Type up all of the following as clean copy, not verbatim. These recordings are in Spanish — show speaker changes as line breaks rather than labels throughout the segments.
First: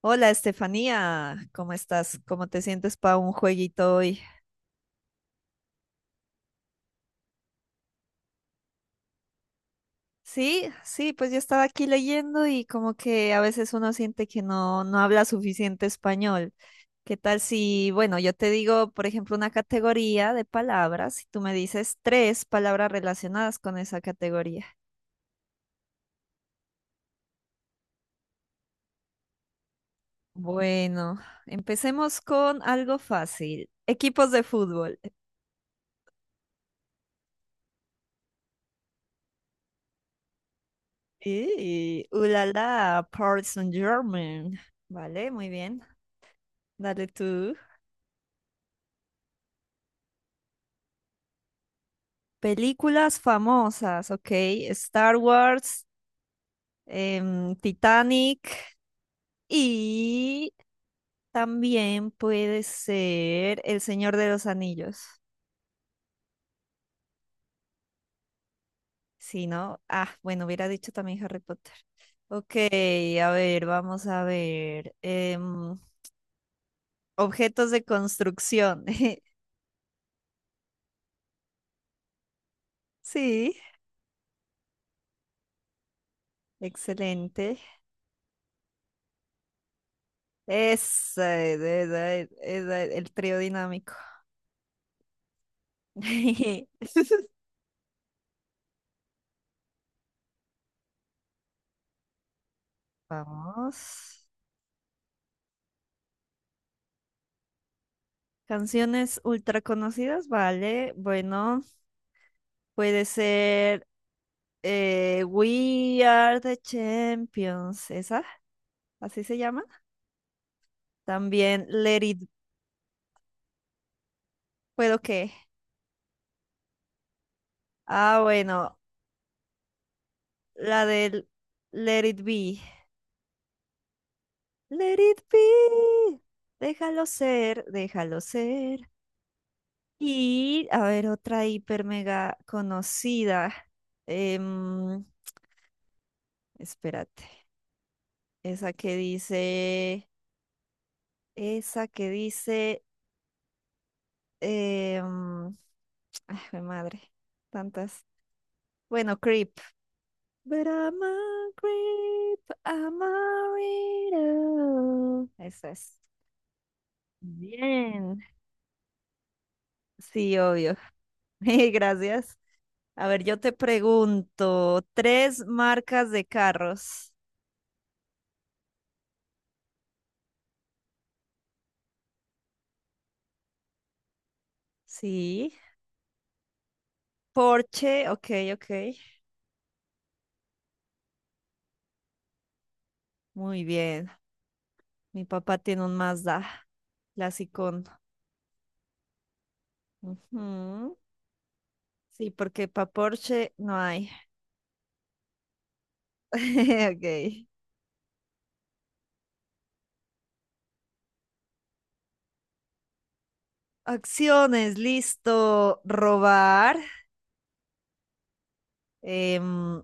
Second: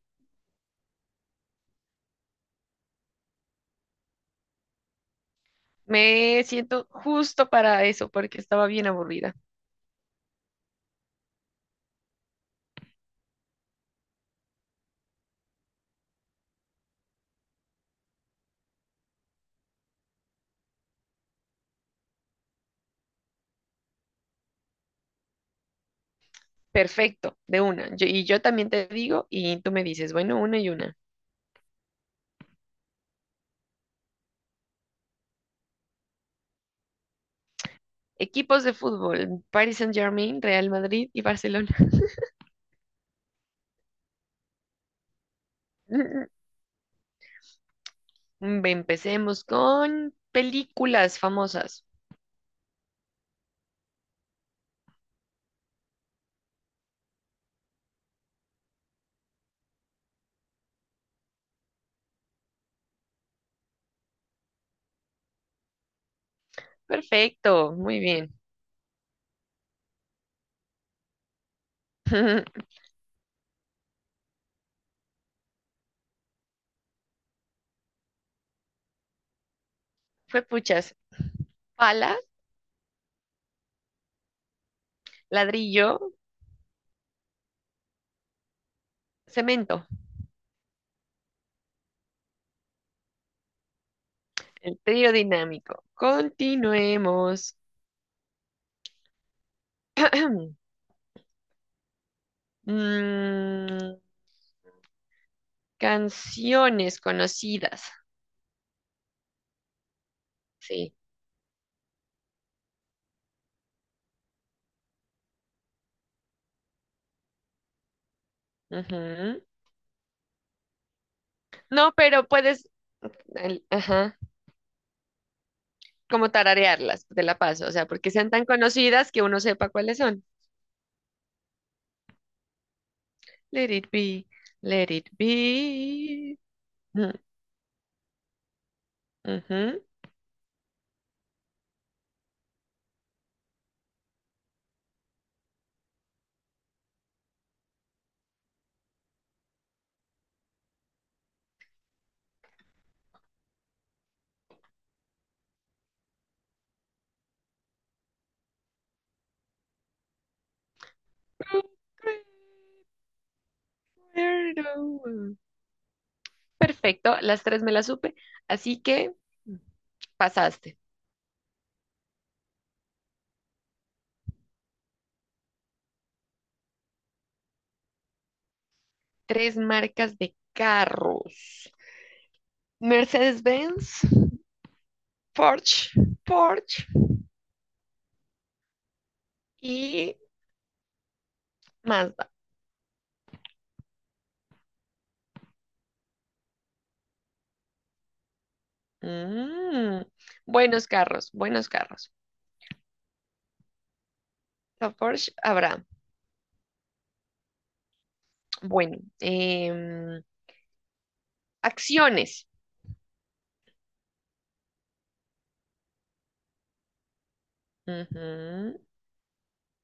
Hola Estefanía, ¿cómo estás? ¿Cómo te sientes para un jueguito hoy?
Me siento justo para eso porque estaba bien aburrida.
Sí, sí, pues yo estaba aquí leyendo y como que a veces uno siente que no habla suficiente español. ¿Qué tal si, bueno, yo te digo, por ejemplo, una categoría de palabras y tú me dices tres palabras relacionadas con esa categoría?
Perfecto, de una. Y yo también te digo y tú me dices, bueno, una y una.
Bueno, empecemos con algo fácil. Equipos de fútbol.
Equipos de fútbol, Paris Saint-Germain, Real Madrid y Barcelona.
Y, ulala, Paris Saint-Germain. Vale, muy bien. Dale tú.
Empecemos con películas famosas.
Películas famosas, ok. Star Wars, Titanic y también puede ser El Señor de los Anillos.
Perfecto, muy bien.
Si no, ah, bueno, hubiera dicho también Harry Potter. Ok, a ver, vamos a ver. Objetos de construcción.
Fue puchas. Pala,
Sí,
ladrillo,
excelente.
cemento.
Esa es el trío dinámico.
El trío dinámico. Continuemos. Mm,
Vamos.
Canciones conocidas,
Canciones ultra conocidas, vale.
sí.
Bueno, puede ser We Are the Champions, esa, así se
Ujú.
llama. También
No,
Let It,
pero puedes, ajá,
¿puedo qué?
como tararearlas, te la paso, o sea, porque
Ah,
sean tan
bueno,
conocidas que uno sepa cuáles son.
la del Let It Be.
Let it be, let
Let
it
It Be,
be.
déjalo
Ujú,
ser, déjalo ser.
ujú.
Y, a ver, otra hiper mega conocida. em, Espérate, esa que dice... Esa que dice Eh, mm, ay, jue madre, tantas. Bueno, Creep. But I'm a creep, I'm a weirdo. Eso es.
Perfecto, las tres me las supe,
Bien.
así que
Sí, obvio.
pasaste.
Mil gracias. A ver, yo te pregunto, tres marcas de carros.
Tres marcas de carros. Mercedes-Benz,
Sí.
Porsche, Porsche
Porsche, ok, ok.
y Mazda.
Muy bien. Mi papá tiene un Mazda, clasicón.
Mm, buenos
Ujú.
carros, buenos carros.
Sí, porque para Porsche no hay.
A Porsche habrá.
Ok.
Bueno, acciones.
Acciones, listo. Robar,
Ujú.
em,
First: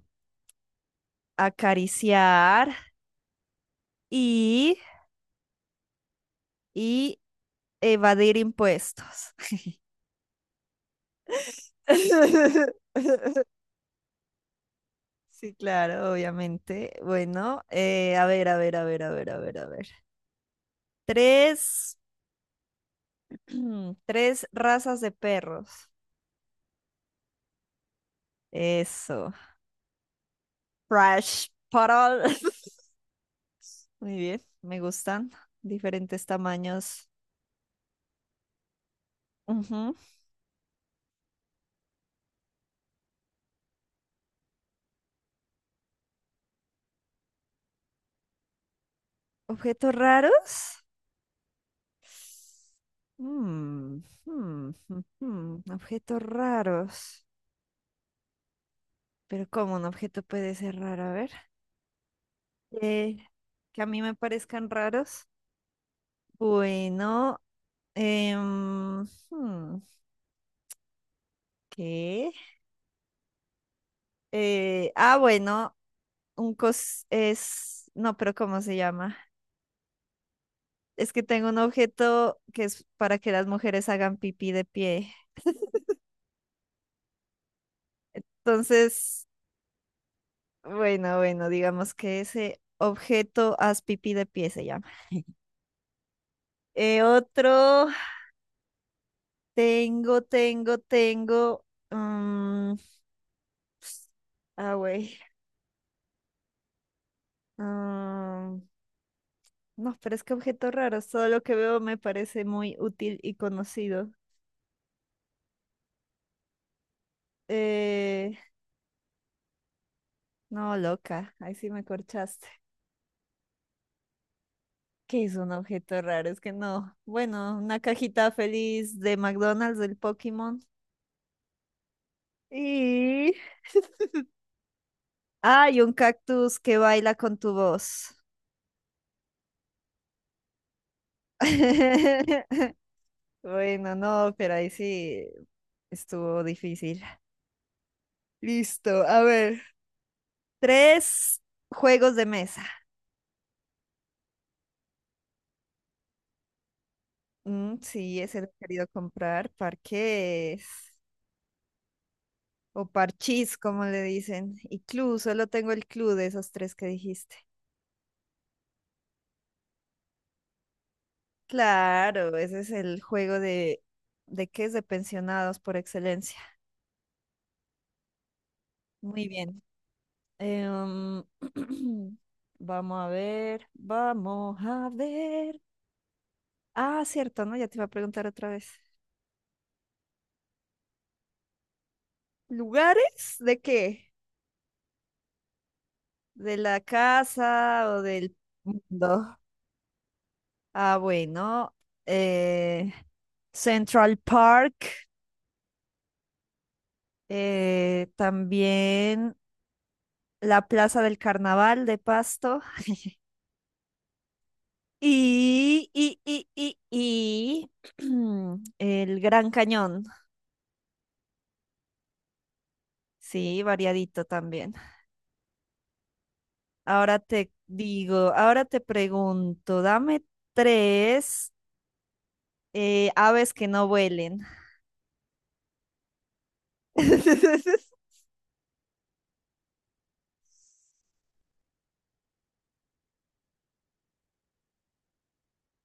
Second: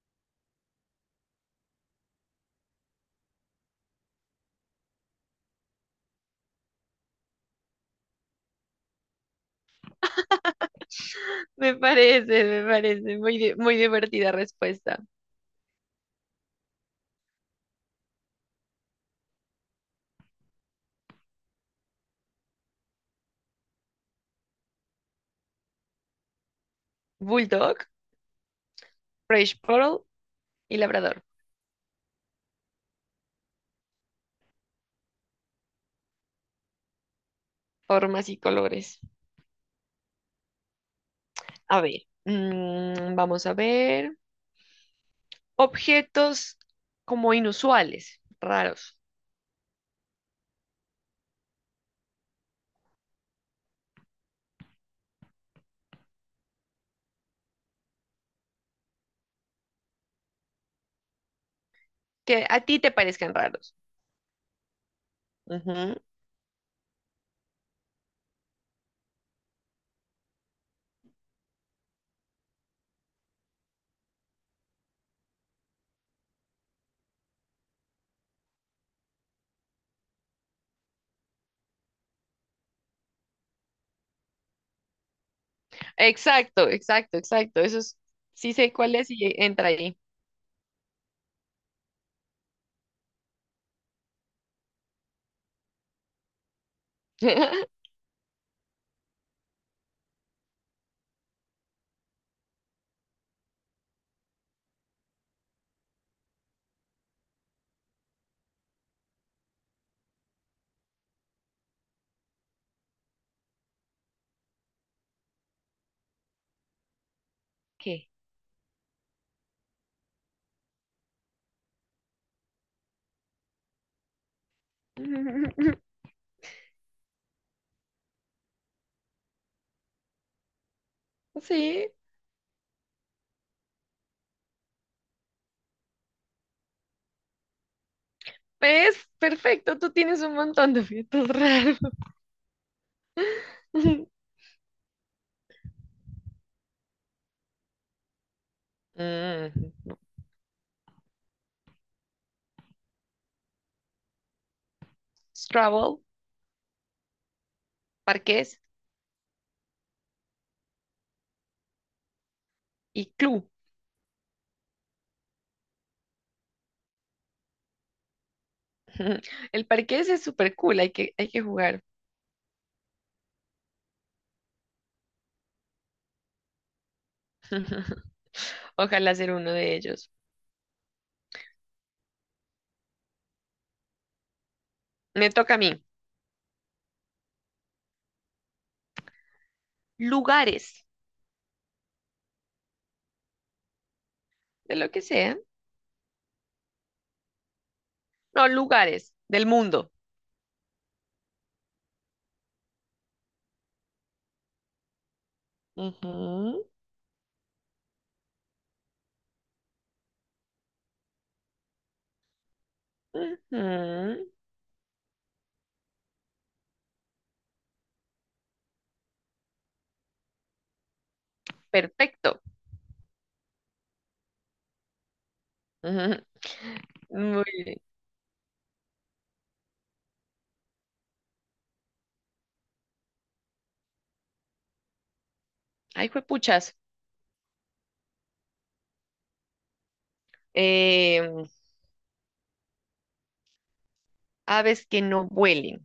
acariciar y, y evadir impuestos.
Me parece, me parece. Muy, muy divertida respuesta.
Sí, claro, obviamente. Bueno, a ver, a ver, a ver, a ver, a ver, a ver. Tres, tres razas de perros.
Bulldog,
Eso.
French Poodle y Labrador.
Fresh Poodle. Muy bien, me gustan. Diferentes tamaños.
Formas y colores.
Ujú.
A ver, mm, vamos a ver. Objetos como inusuales, raros,
Objetos raros. Mm, Objetos raros. Pero ¿cómo un objeto puede ser raro? A ver.
que a ti te
Eh,
parezcan raros.
que a mí me parezcan raros.
Ujú.
Bueno, em, hmm, ¿qué? Ah, bueno, un cos es... No, pero ¿cómo se llama? Es que tengo un objeto que es para que las mujeres hagan pipí de pie.
Exacto, exacto, exacto. Eso es, sí sé cuál es y
Entonces,
entra ahí.
bueno, bueno, digamos que ese objeto haz pipí de pie se llama. Otro, tengo. mm, ah, güey. mm, no, pero es que objeto raro. Todo lo que veo me parece muy útil y conocido.
¿Qué?
Eh, no, loca. Ahí sí me corchaste. ¿Qué es un objeto raro? Es que no. Bueno, una cajita feliz de McDonald's del Pokémon.
Sí,
Y. Hay un cactus que baila con tu voz.
es perfecto. Tú tienes un montón de objetos raros.
Bueno, no, pero ahí sí. Estuvo difícil. Listo, a ver.
Mm,
Tres juegos de mesa.
Scrabble,
Mm, sí, ese lo he
parqués
querido comprar. Parques o
y Clue.
parchís, como le dicen. Y club, solo tengo el club de esos tres que dijiste.
El parqués es súper cool, hay que jugar.
Claro, ese es el juego de qué es de pensionados por excelencia.
Ojalá
Muy
ser uno
bien.
de ellos.
Em, vamos a ver, vamos a
Me toca a
ver.
mí.
Ah, cierto, ¿no? Ya te iba a preguntar otra vez.
Lugares,
¿Lugares de qué?
de lo que sea.
¿De la casa o del
No, lugares
mundo?
del mundo.
Ah, bueno. eh, Central Park.
Ujú,
También la Plaza del Carnaval de Pasto.
ujú.
Y el Gran Cañón.
Perfecto.
Sí, variadito también. Ahora
Ujú. Muy
te
bien.
digo, ahora te pregunto, dame tres aves que no vuelen.
Ay, juepuchas. Aves que no vuelen.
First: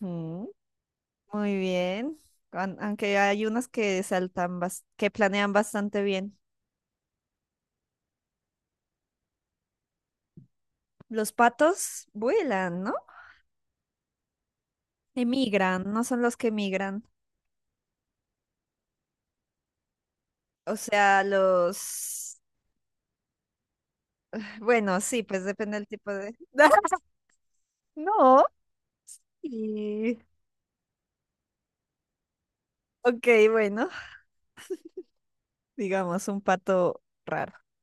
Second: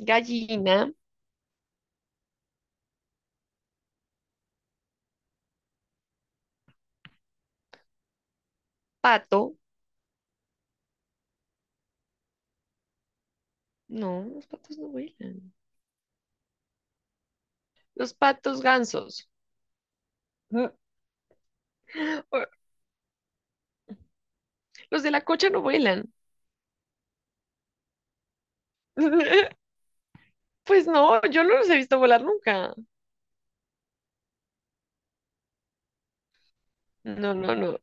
Ujú. Muy bien. Aunque hay unos que saltan, que planean bastante bien.
pato.
Los patos vuelan, ¿no?
No, los patos no vuelan.
Emigran, no son los que migran.
Los patos gansos.
O sea, los... Bueno,
Los de
sí,
la
pues
cocha no
depende del tipo
vuelan.
de... No. Y...
Pues no, yo no los he visto volar nunca.
Ok, bueno, digamos un pato
No,
raro.
no, no.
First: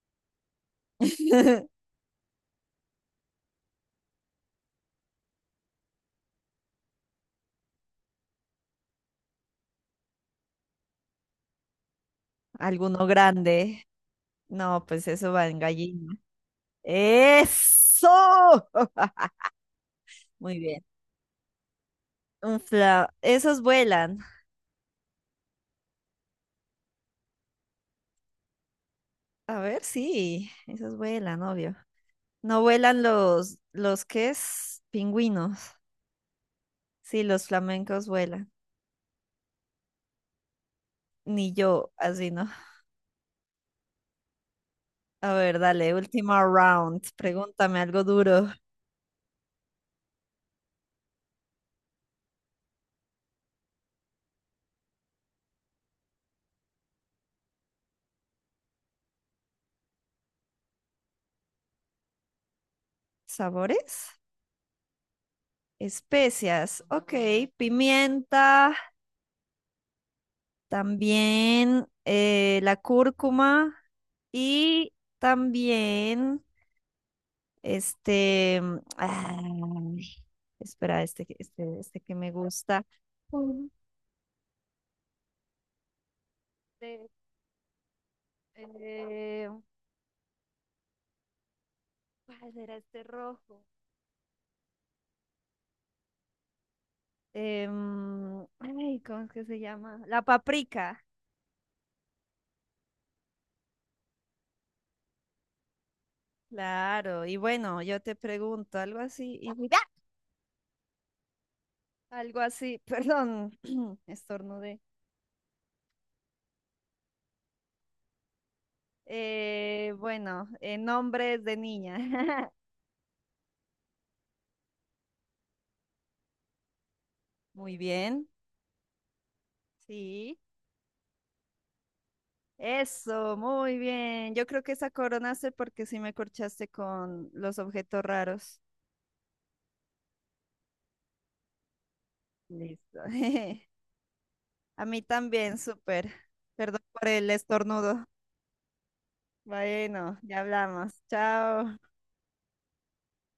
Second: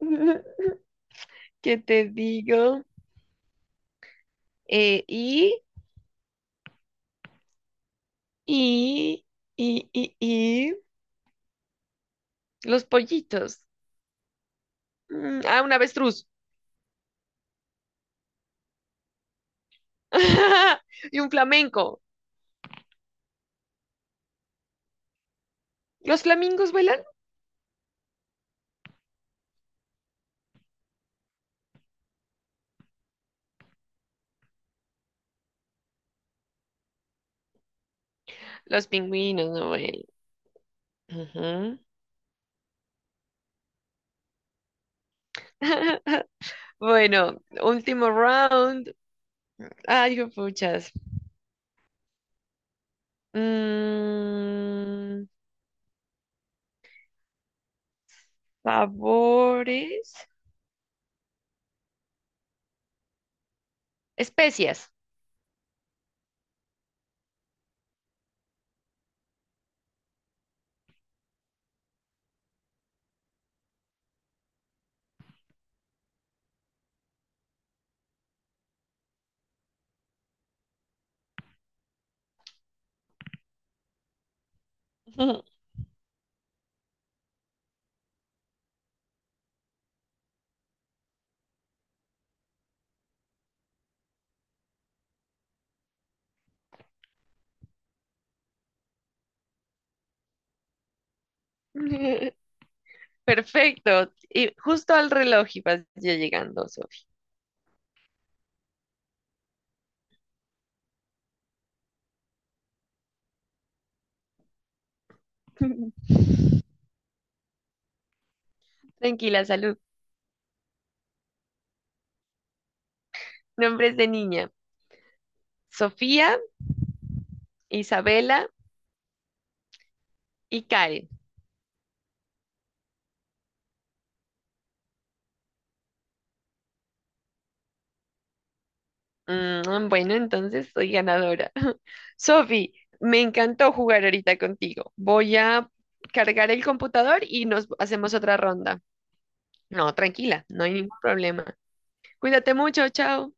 ¿Qué te digo? Eh, y, y, y, y, y, los
Alguno
pollitos.
grande. No, pues eso va en
Ah, un
gallina.
avestruz.
¡Eso! Muy bien.
Y un flamenco.
Un fla... Esos vuelan.
¿Los flamingos vuelan?
A ver, sí, esos vuelan, obvio. No vuelan los que es pingüinos. Sí, los flamencos vuelan.
Los pingüinos no vuelan.
Ni
Ujú.
yo, así no. A ver, dale, última round.
Bueno,
Pregúntame algo
último
duro.
round. Ay, puchas. Mm, sabores.
¿Sabores?
Especias.
Especias. Ok, pimienta, también la cúrcuma y también este, mm, ay, espera, este que me gusta. Mm. Este, Eh, ¿cuál era este rojo? Ay, ¿cómo es que se llama? La paprika.
Perfecto. Y justo al reloj ibas ya llegando, Sofía.
Claro, y bueno, yo te pregunto algo así, y paprika. Algo así, perdón, estornudé.
Tranquila, salud.
Bueno, nombres de niña.
Nombres de niña. Sofía,
Muy bien.
Isabela
Sí.
y Karen.
Eso, muy bien. Yo creo que esa coronaste porque sí me corchaste con los objetos raros.
Mm, bueno, entonces soy ganadora. Sofi,
Listo.
me encantó jugar ahorita
A
contigo.
mí
Voy
también,
a
súper.
cargar el
Perdón por
computador
el
y nos
estornudo.
hacemos otra ronda. No,
Bueno, ya
tranquila, no hay
hablamos.
ningún problema.
Chao.
Cuídate mucho, chao.